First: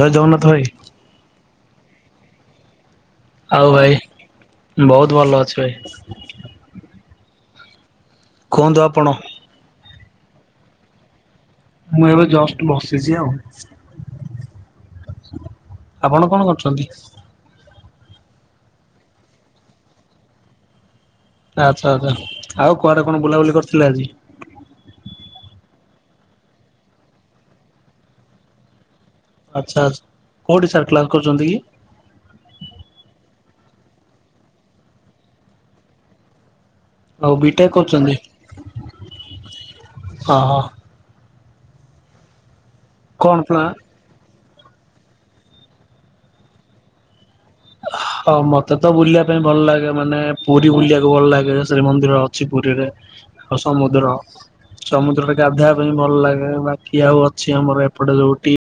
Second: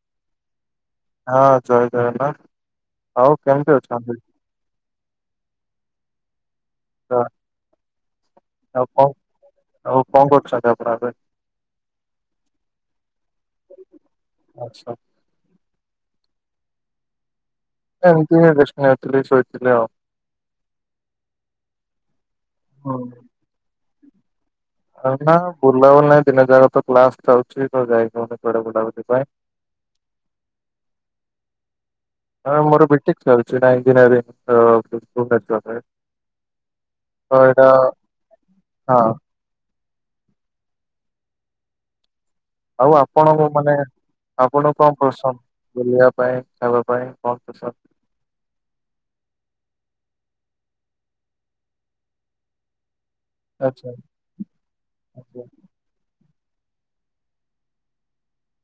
ଜୟ ଜଗନ୍ନାଥ ଭାଇ। ହଁ ଜୟ ଯଗନ୍ନାଥ। ଆଉ ଭାଇ ବହୁତ ଭଲ ଅଛି ଭାଇ। ତା କୁହନ୍ତୁ ଆଉ ଆପଣ। କ଼ଙ୍କ ଆଉ କଙ୍କ କରୁଚ ଆପନ ଏବେ। ମୁଁ ଏବେ ଜଷ୍ଟ୍ ବସିଚି ଆଉ। ଆଛା ଆପଣ କଣ କରୁଚନ୍ତି? ଏମିତି ରିଷ୍ଣଥିଲି ଶୋଇଥିଲି ଆଉ। ଆଚ୍ଛା ଆଚ୍ଛା ଆଉ ହୁଁ। କୁଆଡେ କଣ ବୁଲାବୁଲି କରିଥିଲେ ଆଜି। ନା ବୁଲାବୁଲି ନାହିଁ ଦିନ ଯାକା ତ କ୍ଲାସ ଯାଉଚଛି ତ ଯାଇକନି କୁଡେ ବୁଲାବୁଲି ପାଇଁ। ଆଛା ଆଛା କୋଉଠି ସାର୍ କ୍ଲାସ କରୁଛନ୍ତି କି? ହଁ ମୋର ବିଟେକ୍ ଚାଲିଛି ନା ଇଞଜିନିୟ [unintelligible] ଆଉ ହଁ ଏଟା ବିଟେକ୍ କରୁଛନ୍ତି? ହଁ। ହଁ ହଁ। ଆଉ କଣ ଆପଣଙ୍କୁ ପ୍ଲା ମାନେ ଆପଣ କଣ ପସନ୍ଦ ବୁଲିବା ପାଇଁ ଖାଇବା ପାଇଁ କଣ ପ୍ରସନ୍ଦ। ହଁ ମତେ ତ ବୁଲିବା ପାଇଁ ଭଲ ଲାଗେ ମାନେ ପୁରୀ ବୁଲିବାକୁ ଭଲ ଲାଗେ ଶ୍ରୀମନ୍ଦିର ଅଛି ପୁରୀରେ ଆଛା ସମୁଦ୍ର। ସମୁଦ୍ରରେ ଗାଧେଇବା ପାଇଁ ଭଲ ଲାଗେ ବାକି ଆଉ ଅଛି ଆମର ଏପଟେ ଯୋଉ ଟି।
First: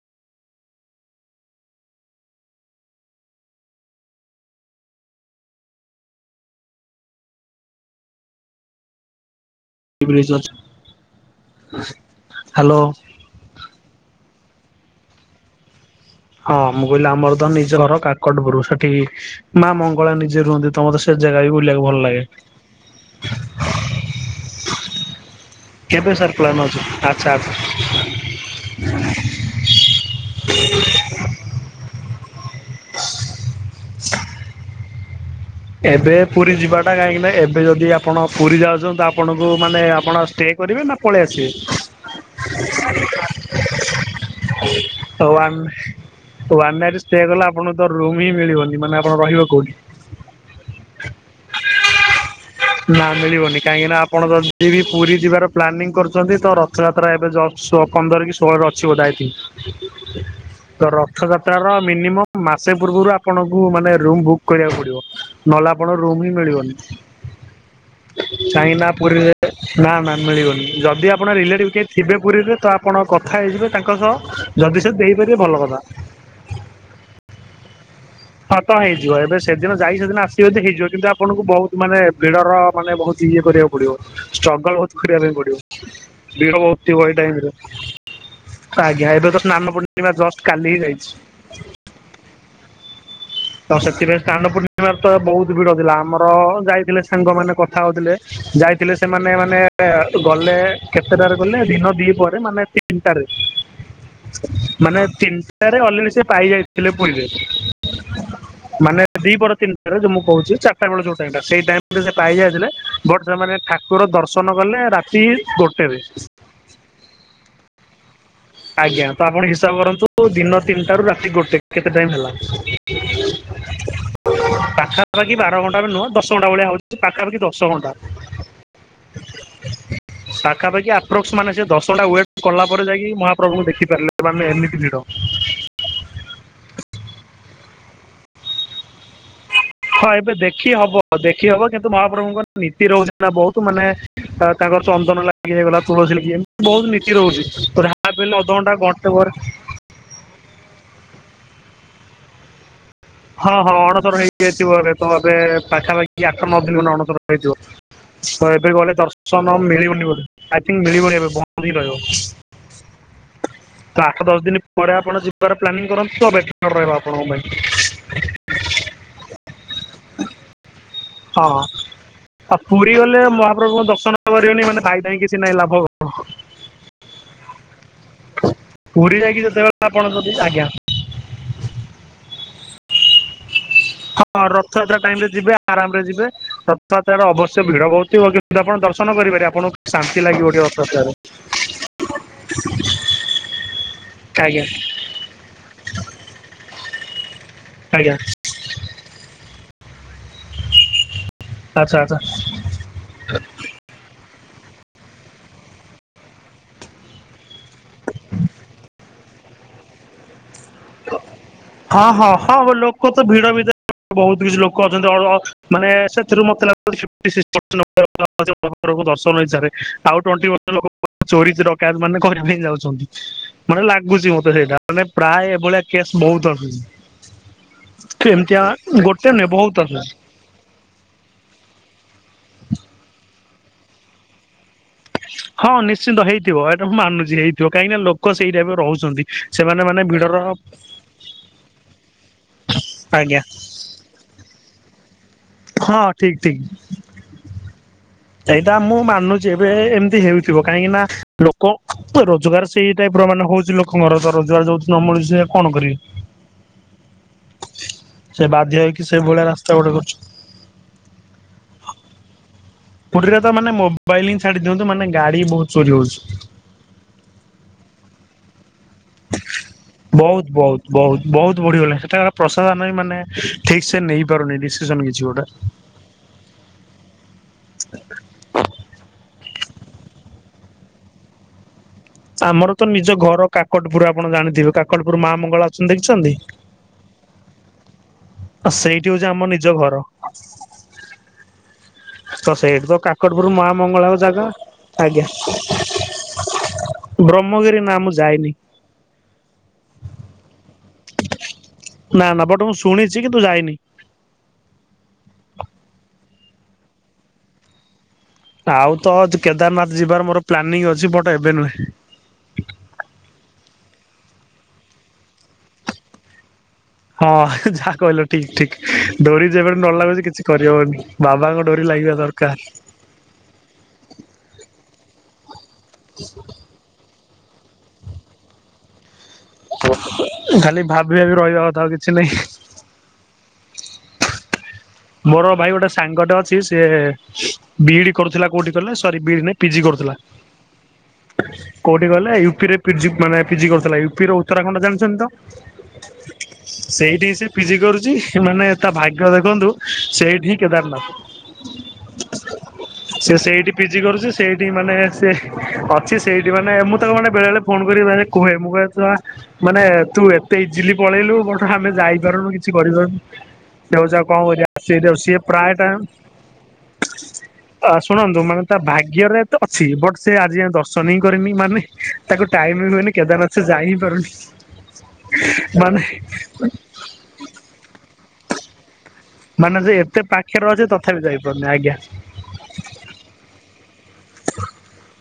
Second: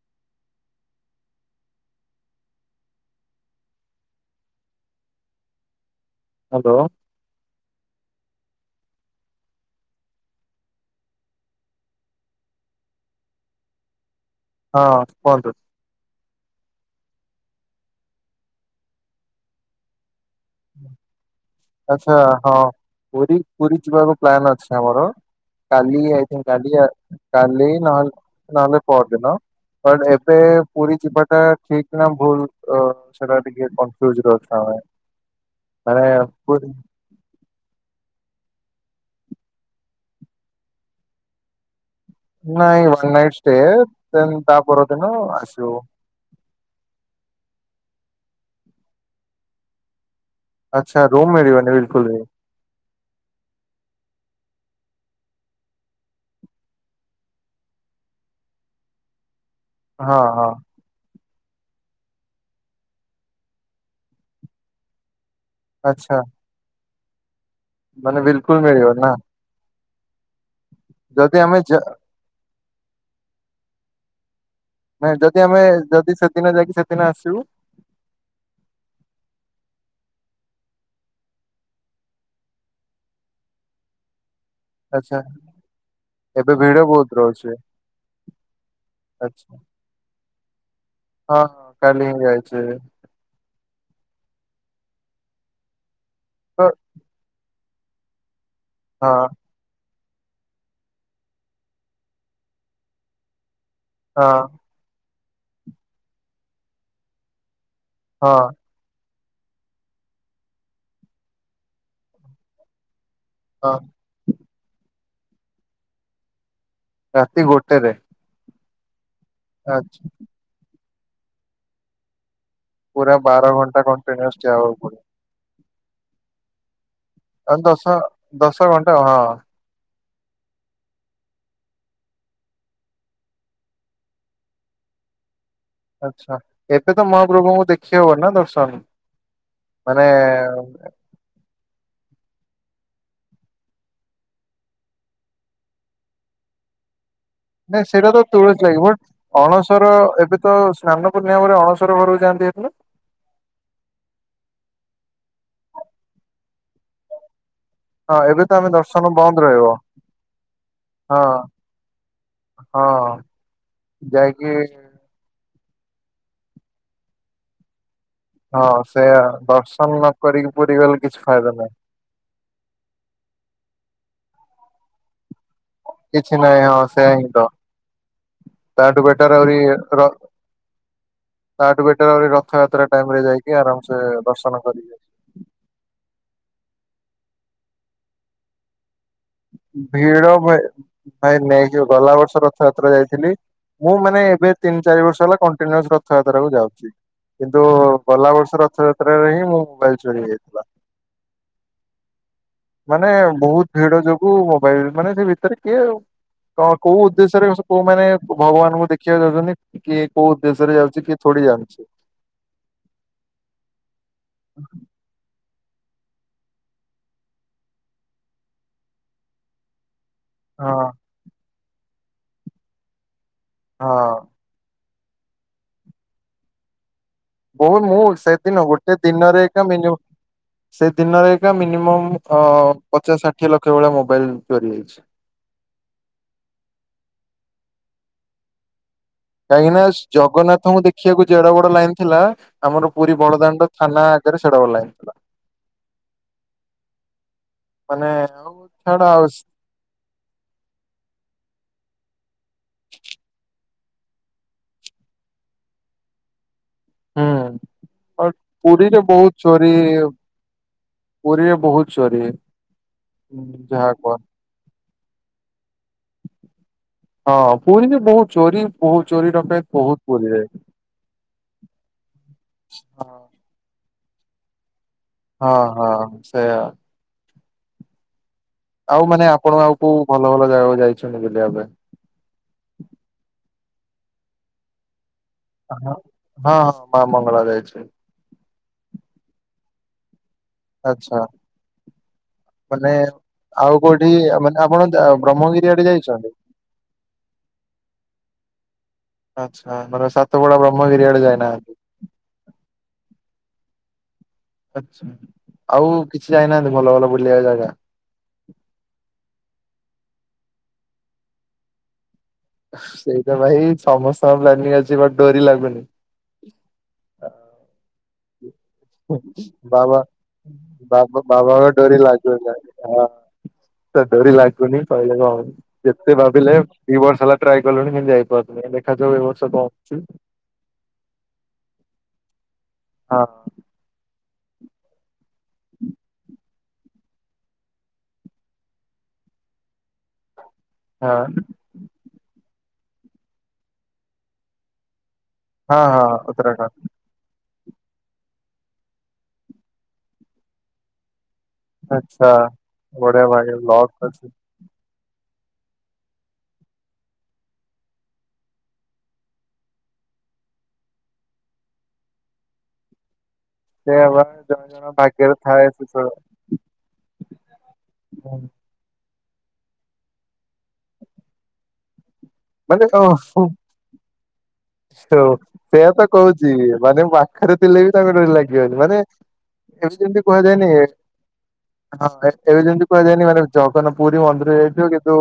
ହାଲୋ। Recharge hello. ହଁ କୁହନ୍ତୁ। ହଁ ମୁଁ କହିଲି ଆମର ତ ନିଜ ଘର କାକଟପୁରୁ ସେଠି କି ମା ମଙ୍ଗଳା ନିଜେ ରୁହନ୍ତି ତମ ତ ସେ ଜାଗା ବି ବୁଲିବାକୁ ଭଲ ଆଚ୍ଛା ଲାଗେ। ହଁ ପୁରୀ ପୁରୀ ଯିବାକୁ ପ୍ଲାନ୍ ଅଛି ଆମର। କାଲି କେବେ ସାର୍ ଆଇ ପ୍ଲାନ୍ କାଲି ଅଛି ଆଚ୍ଛା ଆଚ୍ଛା। କାଲି ନା ହେଲେ ପଦିନ। ଏବେ ପୁରୀ ଯିବାଟା ଠିକ ନା ଭୁଲ। ସେଟା ଟିକେ କନଫୀଉଜ ଅଛୁ ଆମେ। ଏବେ ପୁରୀ ଯିବାଟା କାହିଁକି ନା ଏବ୍ ଏବେ ଯଦି ଆପଣ ପୁରୀ ଯାଉଛନ୍ତି ତ ଆପଣଙ୍କୁ ମାନେ ଆପଣ ଷ୍ଟେ କରିବେ ନା ପଳେଇ ଆସିବେ ନାଇଁ ୱଆନ୍ ନାଇଟ ଷ୍ଟେ ଦେନପରଦିନ ଆସିବୁ। ୱଆନ୍ନ ନାଇଟି ଷ୍ଟେ କଲେ ଆପଣଙ୍କୁ ତ ରୁମ୍ ହିଁ ମିଳିବନି ମାନେ ଆପଣ ରହିବେ କୋଉଠି। ଆଚ୍ଛା ରୁମ୍ ମିଳିିବନି ବିଲକୁଲ୍ ଭି। ନା ମିଳିବନି କାହିଁକି ନା ଆପଣ ଯଦି ବି ପୁରୀ ଯିବାର ପ୍ଲାନିଂ କରୁଛନ୍ତି ତ ର ରଥଯାତ୍ରାଏବେ ପନ୍ଦର କି ଷୋହଳରେ ଅଛି ବୋଧେ ଆଇ ଥିନ୍କ୍। ହଁ ହଁ। ରଥଯାତ୍ରାର ମିନିମମ୍ ମାସେ ପୂର୍ବରୁ ଆପଣଙ୍କୁ ମାନେ ରୁମ୍ ବୁକ୍ କରିବାକୁ ପଡିବ। ନହେଲେ ଆପଣଙ୍କ ଆଚ୍ଛା ରୁମ୍ ହିଁ ମିଳିବନି ମାନେ ବିଲକୁଲ କହିଁକି ନା ମିଳିବନି ପୁରୀରେ ନା ନା ମିଳିବନି ଯଦି ଆପଣ ଆମେ ରିଲେଟିଭ୍ ଯା କେହି ଥିବେ ପୁରୀରେ ତ ଆପ୍ ଆପଣ କଥା ହେଇଯିବେ ତାଙ୍କ ସହ ଯଦି ସେ ନାଇ ଦେଇପାରିବେ ଯଦି ଭଲ ଆମେ କଥା। ଯଦି ସେଦିନ ଯାଇକି ସେଦିନ ଆସିବୁ ହ ତ ହେଇଯିବ ଏବେ ସେଦିନ ଯାଇ ସେଦିନ ଆସ ଯଦି ହେଇଯିବ କିନ୍ତୁ ଆପଣଙ୍କୁ ବହୁତ ମାନେ ଭିଡର ମାନେ ବହୁତ ଇଏ କରିବାକୁ ପଡିବଷ୍ଟକ୍ ବହୁତ ଆଚ୍ଛା କରିବା ପାଇଁ ପଡିବ ଏବେ ଭଡ଼ ଭିଡ ବହୁତ ଥିବ ଟାଇ ରହୁଛି। ଆଜ୍ଞା ଏବେ ତ ସ୍ନାନ ପୂର୍ଣ୍ଣିମା ଜଷ୍ଟ କାଲି ହିଁଯାଇଛି ହଁଁ କାଲି ହିଁ ଯାଉଛି ତ ସେଥିପାଇଁ ସ୍ନାନ ପୂର୍ଣ୍ଣିମାରେ ତ ବହୁତ ଭିଡ ଥିଲା ଆମର ତ ଯାଇଥିଲେ ସାଙ୍ଗମାନେ କଥା ହଉଥିଲେ ଯାଇଥିଲେ ହଁ ସେମାନେ ମାନେ ଗଲେ କେତେଟାରେ ଗଲେ ଦିନ ଦି ପରେ ମାନେ ତିନିଟା ହଁ ମାନେ ତିନିଟାରେ ଅଲରେଡି ସେ ପାଇ ଯାଇଥିଲେ ପୁରୀରେ ହଁ। ମାନେ ଦି ପରେ ତିନିଟାରେ ମୁଁ କହୁଛି ଚାରିଟା ବେଳେ ଯୋଉ ଟାଇମିରେ ସେ ପାଇ ଯାଇଥିଲେ ବଟ ସେମାନେ ହଁ। ଠାକୁର ଦର୍ଶନ କଲେ ରାତି ଗୋଟେରେ ରାତି ଗୋଟେ ରେ ଆଜ୍ଞା ତ ଆପଣ ହିସାବ କରନ୍ତୁ ଦିନ ତିନିଟା ରୁ ରାତି ଗୋଟେ କେତେ ଟାଇମ୍ ହେଲା? ପୁରା ବାର ଘଣ୍ଟା କଣ୍ଟିନ୍ୟୁଅସ୍ ଠିଆ ହବାକୁ ପଡେ। ପାଖାପାଖି ବାର ଘଣ୍ଟା ନୁହଁ ଦଶ ଘଣ୍ଟା ଭଳିଆ ହଉଛି ପାଖାପାଖି ଆଉ ଦଶ ଘଣ୍ଟା ଦଶ ଘଣ୍ଟା ହଁ ପାଖାପାଖି ଆପ୍ରୋକ୍ସ ମାନେ ସେ ଦଶଟା ୱେଟ କଲା ପରେ ଯାଇକି ମହା ପ୍ରଭୁଙ୍କୁ ଦେଖି ପାରିଲେ ମାନେ ଏମିତି ଭିଡ ଆଚ୍ଛା ଏବେ ତ ମହାପ୍ରଭୁଙ୍କୁ ଦେଖି ହବ ନା ଦର୍ଶନ ମାନେ ହଁ ଏବେ ଦେଖି ହବ ଦେଖି ହବ କିନ୍ତୁ ମହାପ୍ରଭୁଙ୍କ ନା ନୀତି ରହୁଛି ନା ବହୁତ ମାନେ ତାଙ୍କର ଚନ୍ଦନ ଲା ଗି ହେଇଗଲା ତୁଳସୀ ଲାଗି ବହୁତ ନୀତି ରହୁଛି ଅଧଘଣ୍ଟା ଘଣ୍ଟେ ପରେ ର ଏବେ ତ ସ୍ନାନ ପୂର୍ଣ୍ଣିବରେ ଅଣସର ଘରକୁ ଯାଆନ୍ତି ହେ ହଁ ହଁ ଅଣସର ହେଇଯାଇଥିବ ଏ ତ ଏବେ ପାଖାପାଖି ଆଠ ନ ଦିନି ଅଣସର ହେଇଥିବ ହଁ ତ ଆମେ ଏବେ ଗଲେ ବନ୍ଦ ଦର୍ଶନ ରହିବ ମିଳିବନି ବୋଲି ମିଳିବନି ହଁ ଏ ବନ୍ଦ ହଁ ରହିବ। ହଁ। ତ ଆଠ ଦଶ ଯାଇକି ଦିନ ପରେ ଆପଣ ଯିବାର ପ୍ଲାନିଂ କରନ୍ତୁ ବେଟର୍ ରହିବ ଆପଣଙ୍କ ପାଇଁ। [inaudible] ହଁ ସେ ଦର୍ଶନ ନ କରିକି ପୁରୀ ଗଲେ କିଛି ହଁ ଫାଇଦା ନାହିଁ ଆଉ ପୁରୀ ଗଲେ ମହାପ୍ରଭୁଙ୍କ ଦର୍ଶନ କରିବନି ମାନେ [unintelligible] କିଛି ନାହିଁ ଲାଭ। କିଛି ନାହିଁ ହଁ ସେୟା ହିଁ ତ। ତାଠୁ ପୁରୀ ବେଟର ଯାଇକି ଆହୁରି ଯେତେବେଳେ ଆପଣ ର ଯଦି ଆଜ୍ଞା ତାଠୁ ବେଟର୍ ରଥଯାତ୍ରା ଟାଇମ ରେ ଯାଇକି ଆରାମସେ ଦର୍ଶନ କରିବ। ଟାଇମ ରେ ଯିବେ। ଆରାମରେ ଯିବେ ତଥା ଅବଶ୍ୟ ଭିଡ ବଉଥିବ କିନ୍ତୁ ଆପଣ ଦର୍ ଭିଡ ଭ ରଥଯାତ୍ରାରେ ଭାଇ ନେଇଯ ଗଲା ବର୍ଷ ରଥଯାତ୍ରା ଯାଇଥିଲି ମୁଁ ମାନେ ଏବେ ଆଜ୍ଞା ତିନି ଚାରି ବର୍ଷ ହେଲା କଣ୍ଟିନୁଅସ ରଥଯାତ୍ରା କୁ ଯାଉଛି। କିନ୍ତୁ ଆଜ୍ଞା ଗଲା ବର୍ଷ ରଥଯାତ୍ରାରେ ହିଁ ମୁଁ ମୋବାଇଲ ଚୋରିହେଇଯାଇଥିଲା। ଆଚ୍ଛା ଆଚ୍ଛା। ମାନେ ବହୁତ ଭିଡ ଯୋଗୁ ମୋବାଇଲ ମାନେ ସେ ଭିତରେ କିଏ ଆଉ କ କୋଉ ଉଦ୍ଦେଶ୍ୟରେ କୋଉମାନେ ଭଗବାନଙ୍କୁ ଦେଖିବାକୁ ଯାଉଛନ୍ତି କି କୋଉ ଉଦ୍ଦେଶ୍ୟରେ ଯାଉ ହଁ ହଁ ହଁ ଲୋକ ତ ଭିଡ଼ ଭିତ ବହୁତ କିଛି ଲୋକ ଅଛନ୍ତି ଅ ଅ ମାନେ ସେଥିରୁ ମତେ [unintelligible] [unintelligible] ଦର୍ଶନ ହେଇସାରେ ଆଉ ଟ୍ୱେଣ୍ଟି ହଁ ପର୍ସେଣ୍ଟ ଲୋକ ଚୋରି ଡକାୟତ ମାନେ କରିବା ପାଇଁ ଯାଉଛନ୍ତି ମାନେ ହଁ ଲାଗୁଛି ମତେ। ସେଇଟା ମାନେ ପ୍ରାୟ ଏଭଳିଆ କେସ୍ ବହୁତ ଅ ବୋ ମୁଁ ସେଦିନ ଗୋଟେ ଦିନରେ ନୁହେଁ ଏକା ବହୁତ ମିନୁ ଆସୁଛି। ସେ ଦିନରେ ଏକ ଏକା ମିନିମମ୍ ପଚାଶ ଷାଠିଏ ଲକ୍ଷ ଭଳିଆ ମୋବାଇଲ ଚୋରି ହେଇଛି। ହଁ ନିଶ୍ଚିନ୍ତ ହେଇଥିବ ଏଇଟା ମୁଁ ମାନୁଛି ହେଇଥିବ କାହିଁକି ନା ଲୋକ ସେଇ ଟାଇପ୍ ର ରହୁଛନ୍ତି। କାହିଁକି ସେମାନେ ନା ମାନେ ଭିଡର ଜଗନ୍ନାଥଙ୍କୁ ଦେଖିବାକୁ ଯେଡ ବଡ ଲାଇନ ଥିଲା ଆମର ପୁରୀ ଆଜ୍ଞା ବଡ଼ଦାଣ୍ଡ ଥାନା ଆଗରେ ସେଡ଼େ ବଡ଼ ଲାଇନ୍। ହଁ ଠିକ୍ ଠିକ୍। ମାନେ ଆଉ ସେଇଟା ମୁଁ ଛାଡ ଆଉ ମାନୁଛି। ଏବେ ଏମିତି ହେଉଥିବ କାହିଁକି ନା ଲୋକ ରୋଜଗାର ସେଇ ଟାଇପ ର ମାନେ ହଉଛି ଲୋ ଘର ଦୁଆର ରୋଜଗାର ଯଉ ନ ମିଳୁଛି ସିଏ କଣ କରିବେ। ହୁଁ ସେ ବାଧ୍ୟ ପୁରୀରେ ହେଇକି ସେ ବହୁତ ଭଳିଆ ରାସ୍ତା ଚୋରି ଗୋଟେ କରୁଛି। ପୁରୀରେ ବହୁତ ଚୋରି। ପୁରୀରେ ତ ମାନେ ଯାହା କୁହ ମୋବାଇଲ ହିଁ ଛାଡି ଦିଅନ୍ତୁ ମାନେ ଗାଡି ବହୁତ ଚୋରି ହଉଛି। ହଁ ପୁରୀରେ ବହୁତ ଚୋରି ବହୁତ ଚୋରି ଡକାୟତି ବହୁତ ପୁରୀରେ। ବହୁତ ବହୁତ ବଢିଗଲା ସେଟା ପ୍ରସାଶନ ବି ମାନେ ଠିକ ସେ ନେଇ ପାରୁନି ଡିସିସନ କିଛି। ଗୋଟେ। ହଁ ହଁ ସେଇୟା। ଆଉ ମାନେ ଆପଣ ଆଉ କୋଉ ଭଲ ଭଲ ଜାଗାକୁ ଯାଇଛନ୍ତି ବୁଲିବା ପାଇଁ। ଆମର ତ ନିଜ ଘର କାକଟପୁର ଆପଣ ଜାଣିଥିବେ କାକଟପୁର ମା ମଙ୍ଗ ହଁ ହଁ ମା ମଙ୍ଗଳା ଯାଇଛି। ଆ ସେଇଠି ହଉଛି ଆମ ନିଜ ଘର। ଆଛା। ତ ସେଇଠି ମାନେ ତ କାକଟପୁର ମା ଆଉ କୋଉଠି ମଙ୍ଗଳାଙ୍କ ଜାଗା। ମାନେ ଆପଣ ଆଜ୍ଞା ବ୍ରହ୍ମଗିରି ଆଡେ ଯାଇଛନ୍ତି। ବ୍ରହ୍ମଗିରି ନା ମୁଁ ଯାଇନି। ଆଚ୍ଛା ମାନେ ସାତ ବଡା ବ୍ରହ୍ମଗିରି ଆଡେ ଯାଇନାହାନ୍ତି। ନା ନା ବଟ ମୁଁ ଶୁଣିଛି କିନ୍ତୁ ଯାଇନି। ଆଛା ଆଉ କିଛି ଯାଇନାହାନ୍ତି ଭଲ ଭଲ ବୁଲିବା ଜାଗା। ଆଉ ତ କେଦାରନାଥ ଯିବାର ମୋର ପ୍ଲାନିଂ ଅଛି ବଟ ଏବେ ନୁହେଁ। ସେଇ ତ ଭାଇ ସମସ୍ତଙ୍କ ପ୍ଲାନିଂ ଅଛି ବଟ ଡୋରି ଲାଗୁନି। ହଁ ଯାହା କହିଲ ଠିକ୍ ଠିକ୍ ଡୋରି ଯେବେଠୁ ନ ବାବା ଲାଗୁଛି କିଛି କରିହବନି ବାବା ବାବାଙ୍କ ଡୋରି ଲାଗିବା ଦରକାର। ତା ଡୋରି ଲାଗୁନି ପହିଲ କ ଯେତେ ଭାବିଲେ ଦି ବର୍ଷ ହେଲା ଟ୍ରାଏ କଲଣି କେମିତି ଯାଇପାରୁୁନୁ ଦେଖାଯାଉ ଏବର୍ଷ। ଖାଲି ଭାବି ଭାବି ରହିବା କଥା ଆଉ କିଛି ନାହିଁ। ହଁ। ମୋର ଭାଇ ଗୋଟେ ସାଙ୍ଗଟେ ଅଛି ସିଏ ବିଇଡି କରୁଥିଲା କୋଉଠି କହିଲ ସରି ବିଇଡି ନାହିଁ ପିଜି କରୁଥିଲା। ହଁ। କୋଉଠି କହିଲ ୟୁପିରେ ପିଜି କରୁଥିଲା ମାନେ ପିଜି କରୁଥିଲା ୟୁପି ର ଉତ୍ତରାଖଣ୍ଡ ଜାଣିଛନ୍ତି ତ। ହଁ ହଁ ଉତ୍ତରାଖଣ୍ଡ। ସେଇଠି ସେ ପିଜି କରୁଛି ମାନେ ତା ଭାଗ୍ୟ ଦେଖନ୍ତୁ ସେଇଠି ହିଁ କେଦାରନାଥ। ଆଛା ବଢିଆ ଭାବରେ ଲକ୍ ଅଛି। ସେଠି ମାନେ ସେ ଅଛି ସେଇଠି ମାନେ ମୁଁ ତାକୁ ମାନେ ବେଳେ ବେଳେ ଫୋନ କରି କୁହେ ମୁଁ କୁହେ ମାନେ ତୁ ଏତେ ଇଜିଲି ପଳେଇଲୁ ବଟ ଆମେ ଯାଇପାରୁନୁ କିଛି କରିପାରୁନୁ। ସେଇବା ସେଇଟାକୁ ସିଏ ପ୍ରାୟ ଟାଇମ ଶୁଣନ୍ତୁ ମାନେ ତା ଭାଗ୍ୟରେ ଏତେ ଅଛି ବଟ୍ ସେ ଆଜି ଯାଏଁ ଦର୍ଶନ ହିଁ କରିନି ମାନେ ତାକୁ ଟାଇମ ମାନେ ବି ହୁଏନି ଓହୋ କେଦାରନାଥ ସେ ଯାଇ ହିଁ ପାରୁନି। ହଉ ସେଇୟା ତ ମାନେ କହୁଛି ମାନେ ପାଖରେ ଥିଲେ ବି ତାଙ୍କ ଡୋରି ଲାଗିବନି ମାନେ ମାନେ ଏବେ ଯେ ଏତେ ଯେମିତି ପାଖରେ କୁହାଯାଏନି ଅଛି ତଥାପି ଯାଇପାରୁନି ଆଜ୍ଞା ହଁ ଏବେ ଯେମିତି କୁହାଯାଏନି ମାନେ ଜଗନ୍ନାଥ ପୁରୀ ମନ୍ଦିର ଯାଇଥିବ କିନ୍ତୁ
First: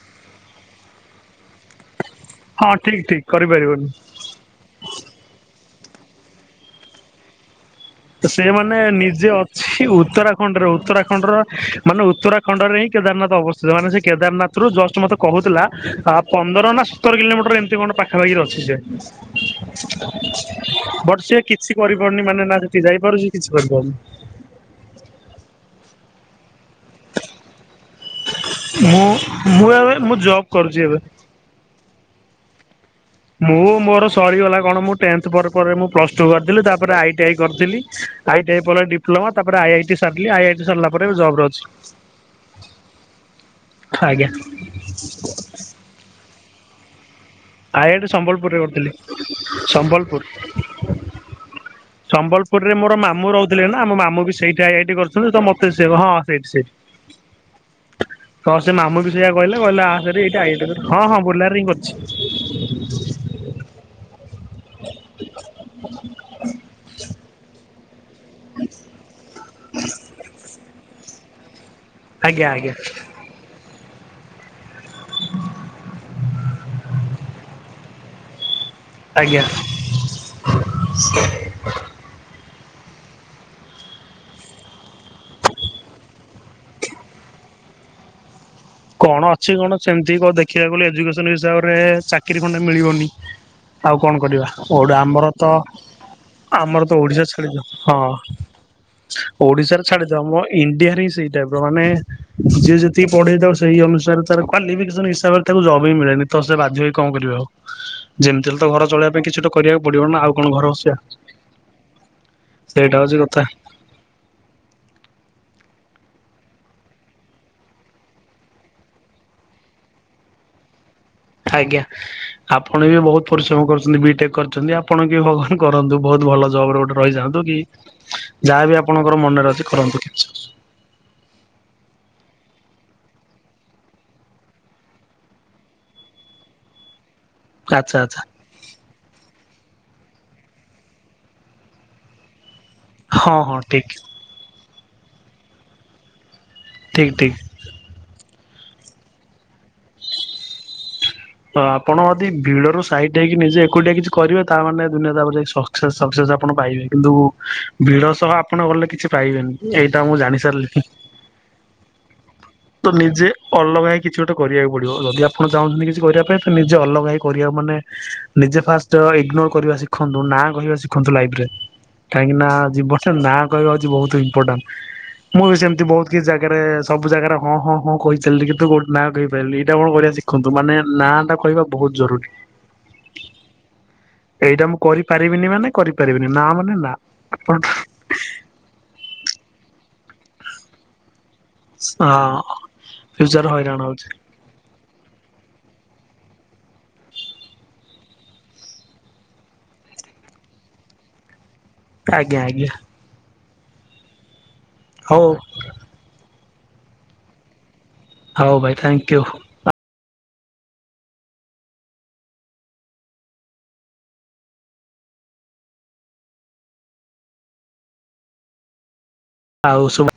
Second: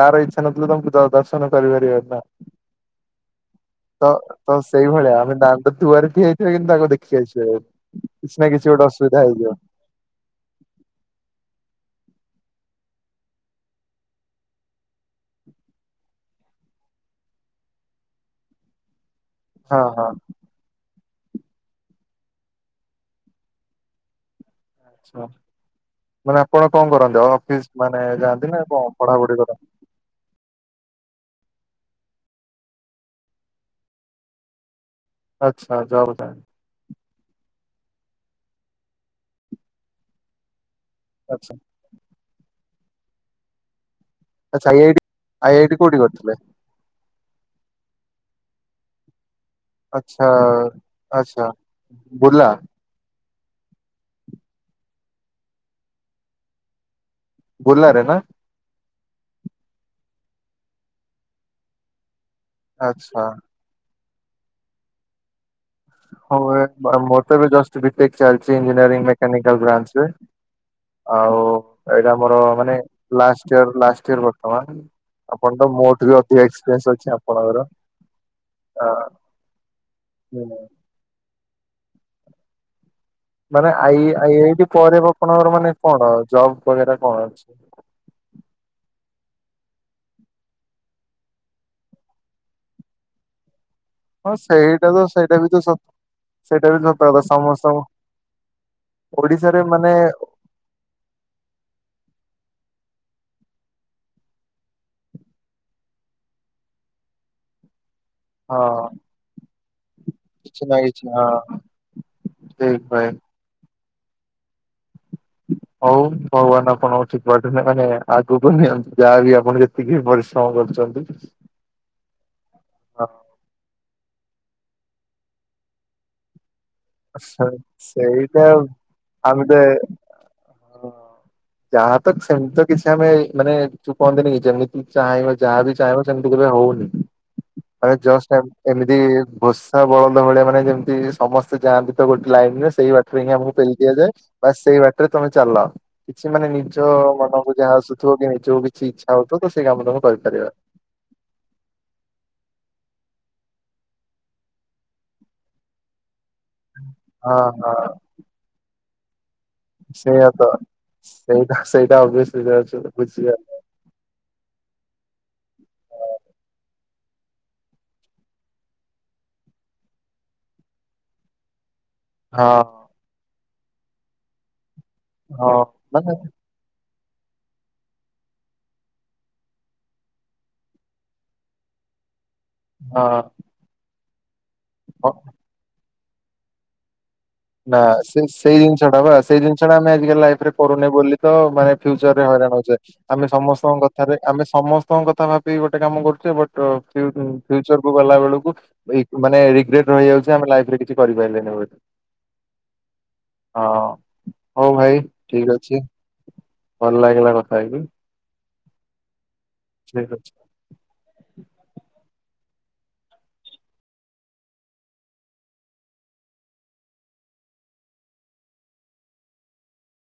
ତାର ଇଚ୍ଛା ନଥିଲେ ତମକୁ ଦ ଦର୍ଶନ ଦର୍ଶନ କରିପାରିବନି ନା। ହଁ ଠିକ ଠିକ କରିପାରିବନି। ତ ସେଇଭଳିଆ ଆମେ ଦାଣ୍ଡ ଦୁଆରେ ଠିଆହେଇଥିବ କିନ୍ତୁ ତାକୁ ଦେଖି ଆସିବା ନାହିଁ। ସେମାନେ ନିଜେ ଅଛି ଉତ୍ତରା ଖଣ୍ଡରେ ଉତ୍ତରାଖଣ୍ଡ ର ମାନେ ଉତ୍ତରାଖଣ୍ଡରେ ହିଁ କେଦାରନାଥ ଅବସ୍ଥିତ ମାନେ ସେ କେଦାରନାଥ ଜଷ୍ଟ ମତେ କହୁଥିଲା ତା ପନ୍ଦର ନା ସତର କିଲୋମିଟର ଏମିତି କଣ ପାଖାପାଖିରେ ଅଛି ସେ। ହଁ ହଁ। ବଟ ସିଏ କିଛି କରିପାରୁନି ମାନେ ନା ସେଠିକି ଯାଇପାରୁଚି କିଛି କରିପାରୁନି। ଆଛା ମାନେ ଆପଣ କଣ କରନ୍ତି ଆଉ ଅଫିସ ମାନେ ଯାଆନ୍ତିନା ମୁଁ ମୁଁ ଏବେ ମୁଁ ଜବ କରୁଚି ଏବେ। ମୁଁ ମୋର ସରିଗଲା କଣ ମୁଁ ଟେନଥ୍ ପରେ ପରେ ଆଚ୍ଛା ମୁଁ ଜବ୍ ପ୍ଲସ ଟୁ ଯାଆନ୍ତି କରିଥିଲି ତାପରେ ଆଇ ଟି ଆଇ କରିଥିଲି। ଆଇ ଟି ଆଇ ପରେ ଡିପ୍ଲୋମା ତାପରେ ଆଇ ଆଇ ଟି ସାରିଲି ଆଇ ଆଇ ଟି ସରଲା ପରେ ଏବେ ଜବରେ ଆଚ୍ଛା। ଅଛି। ଆଜ୍ଞା ଆଛା I I T I I T I I T କୋଉଠି କରିଥିଲେ। ଆଇ ଆଇ ଟି ସମ୍ବଲପୁରରେ କରିଥିଲି। ସମ୍ବଲପୁର। ଆଚ୍ଛା ଆଚ୍ଛା। ବୁର୍ଲା ସମ୍ବଲପୁରରେ ମୋର ମାମୁ ରହୁଥୁଲେ ନା ମୋ ମାମୁ ବି ସେଇଠି ଆଇ ଆଇ ଟି କରୁଥୁଲେ ତ ମତେ ସେ ହଁ ସେଇଠି ସେଇଠି। ବୁର୍ଲାରେ ନା। ହଁ ସେ ମାମୁ ବି ସେଇୟା କହିଲେ କହିଲେ ଆ ଭାରି ଏଇଠି ଆଇ ଆଇ ଟି କରିବୁ ହଁ ହଁ ବୁର୍ଲାରେ ହିଁ କରଛି। ଆଚ୍ଛା। ହୋଉ ହେ ଆ ମୋର ତ ଏବେ ଜଷ୍ଟ ବିଟେକ୍ ଚାଲଚି ଇଞ୍ଜିନିୟରିଂ ମେକାନିକାଲ ବ୍ରାଞ୍ଚରେ। ଆଉ ଏଇଟା ଆମର ଆଜ୍ଞା ଆଜ୍ଞା ମାନେ ଲାଷ୍ଟ ଇୟର୍ ଲାଷ୍ଟ ଇୟର ବର୍ତ୍ତମାନ। ଆପଣ ତ ମୋଠୁ ବି ଅଧିକ ଏକ୍ସପେରିଏନ୍ସ ଅଛି ଆପଣଙ୍କର। ଆ ଆଜ୍ଞା। ହୁଁ, ମାନେ ଆଇ ଆଇ ଆଇ ଟି ପରେ ଆପଣଙ୍କର ମାନେ କଣ ଜବ କରିବାଟା କଣ ଅଛି? କଣ ଅଛି କଣ ସେମତି କ ଦେଖିବାକୁ କଲେ ଏଜୁକେସନ ହିସାବରେ ଚାକିରି ଖଣ୍ଡେ ମିଳିବନି। ଆଉ କଣ ହଁ କରିବା ସେଇଟା ଓଡ୍ ଆମର ସେଇଟା ତ ବି ସ ସେଇଟା ବି ଆମର ତ ସତ କଥା ଓଡିଶାରେ ଛାଡିଦିଅ ସମସ୍ତଙ୍କୁ ହଁ ଓଡିଶାରେ ଛାଡିଦିଅ ମୋ ଇଣ୍ଡିଆରେ ହିଁ ସେଇ ଟାଇପର ମାନେ ଯିଏ ଯେତିକି ପଢେଇଥାଉ ସି ସେଇ ଅନୁସାରେ ତାର କ୍ୱାଲିଫିକେସନ ହିସାବରେ ତାକୁ ଜବ୍ ବିଁ ମିଳେନି ତ ସେ ବାଧ୍ୟ ହୋଇକି କଣିବ ଆଉ। ଯେମତି ହେଲେ ହଁ ତ ଘର ଚଳେଇବା ପାଇଁ କିଛି ଗୋଟେ କ କରିବାକୁ ପଡ଼ିବ ନା ଆଉ କଣ କିଛି ଘରେ ନା ବସିଆ କିଛି ହଁ ଠିକ ସେଇଟା ଭାଇ। ହୋଉଚି କଥା। ହୋଉ ଭଗବାନ ଆପଣଙ୍କୁ ଠିକ ବାଟରେ ନି ମାନେ ଆଗକୁ ନିଅନ୍ତୁ ଯାହାବି ଆପଣ କେ ତିକି ପରିଶ୍ରମ କରୁଚନ୍ତି ଆଜ୍ଞା। ଆପଣ ବି ବୋହୁତ ପରିଶ୍ରମ କରୁଚନ୍ତି ବିଟେକ୍ କରିଚନ୍ତି ଆପଣ କି ଭଗବାନ କରନ୍ତୁ ବୋହୁତ ଭଲ ଜବରେ ଗୋଟେ ରହିଯାଆନ୍ତୁ କି ସେ- ସେଇଟା ଯାହା ବିି ଆପଣଙ୍କର ମନରେ ଅଛି କରନ୍ତୁ କିଛି ହ ଯାହା ତ ସେମତି ତ କିଛି ଆମେ ମାନେ ଯୋଉ କହନ୍ତିନି କି ଯେମିତି ଚାହିଁବ ଯାହା ବି ଚାହିଁବ ସେମିତି କେବେ ହୋଉନି। ମାନେ ଆଚ୍ଛା ଆଚ୍ଛା ଜଷ୍ଟ ଏମ ଏମିତି ଘୋଷା ବଳଦ ଭଳିଆ ମାନେ ଯେମତି ସମସ୍ ସେ ଯାଆନ୍ତି ତ ଗୋଟେ ଲାଇନରେ ସେଇ ବାଟରେ ହିଁ ହଁ ଆମକୁ ହଁ ପେଲି ଠିକ ଦିଆଯାଏ। ବାସ୍ ସେଇ ବାଟରେ ତମେ ଚାଲ କିଛି ମାନେ ନିଜ ଠିକ ଠିକ। ମନ ବୁ ଯାହା ଆସୁଥୁବ କି ନିଜକୁ କିଛି ଇଚ୍ଛା ହୋଉଥିବ ତ ସେଇ କାମ ଦାମ କରିପାରିବା। ତ ଆପଣ ଯଦି ଭିଡରୁ ସାଇଟ୍ ହେଇକି ନିଜେ ଏକୁଟିଆ କିଛି କରିବେ ତାମାନେ ଦୁନିଆ ତାପରେ ଯାଇ ସକ୍ସେସ ସକ୍ସେସ ଆ ଆପଣ ପାଇବେ କିନ୍ତୁ ହଁ ହଁ ଭିଡ ସହ ଆପଣ ଗଲେ କିଛି ପାଇବେନି। ଏଇଟା ମୁଁ ସେଇଆ ଜାଣି ତ ସାରିଲିଣି। ସେଇଟା ସେଇଟା ଅଭିଅସଲି ତ [unintelligible] ନିଜେ ବୁଝିବା ଅଲଗା ହେଇ କିଛି ଗୋଟେ କରିବାକୁ ପଡ଼ିବ ଯଦି ଆପଣ ଚାହୁଁଚନ୍ତି କିଛି କରିବା ପାଇଁ ତ ନିଜେ ଅଲଗା ହେଇ କରିବା ମାନେ ନିଜେ ଫାଷ୍ଟ ଇଗ୍ନୋର କରିବା ଶିଖନ୍ତୁ ନା କହିବା ଶିଖନ୍ତୁ ଲାଇଫରେ। କାହିଁକିନା ହଁ ଯିବନଟାରେ ନାଁ କହିବା ହୋଉଚି ବୋହୁତ ଇମ୍ପୋଟାଣ୍ଟ ମୁଁ ହଁ ବି ସେମତି ବୋହୁତ ମାନେ କିଛି ଜା ଗାରେ ସବୁ ଜାଗାରେ ହଁ ହଁ ହଁ କହି ଚାଲିଲି କିନ୍ତୁ କୋଉ ନାଁ କହିପାରଲିନି ଏଇଟା କଣ କରିବା ଶିଖନ୍ତୁ ମାନେ ନାଁଟା କହିବା ବୋହୁତ ଜରୁରୀ। ହଁ। ଏଇଟା ମୁଁ ହଁ, କରିପାରିବିନି ମାନେ କରିପାରିବିନି ନା ମାନେ ନା। ଆପଣ ନା ସେ ସେଇ ଜିନିଷ ଟା ବା ସେଇ ଜିନିଷ ଟା ଆମେ ଆଜିକାଲି ଲାଇଫ୍ ରେ କରୁନେ ବୋଲି ତ ମାନେ ଫ୍ୟୁଚରେ ହଁ ହଇରାଣ ହ‌ଉଛେ। ଆମେ ଫ୍ୟୁଚର ହଇରାଣ ସମସ୍ତଙ୍କ ହଉଛି କଥାରେ ଆମେ ସମସ୍ତଙ୍କ କଥା ଭାବିକି ଗୋଟେ କାମ କରୁଚେ ବଟ୍ ଫ୍ୟୁ ଫ୍ୟୁଚର୍ କୁ ଗଲା ବେଳକୁ ଇ ମାନେ ରିଗ୍ରେଟ୍ ରହିଯାଉଛି ଆମେ ଲାଇଫ୍ ରେ କିଛି କରିପାରିଲେନି ବୋଲି ଆଜ୍ଞା ଆଜ୍ଞା। ହଁ ହଉ ଭାଇ ହଉ। ଠିକ୍ ଅଛି। ଭଲ୍ ଲାଗିଲା କଥା ହେଇକି। ହଉ ଭାଇ ଥ୍ୟାଙ୍କ୍ୟୁ। ଠିକ୍ ଅଛି। ଆଉ ସୁବା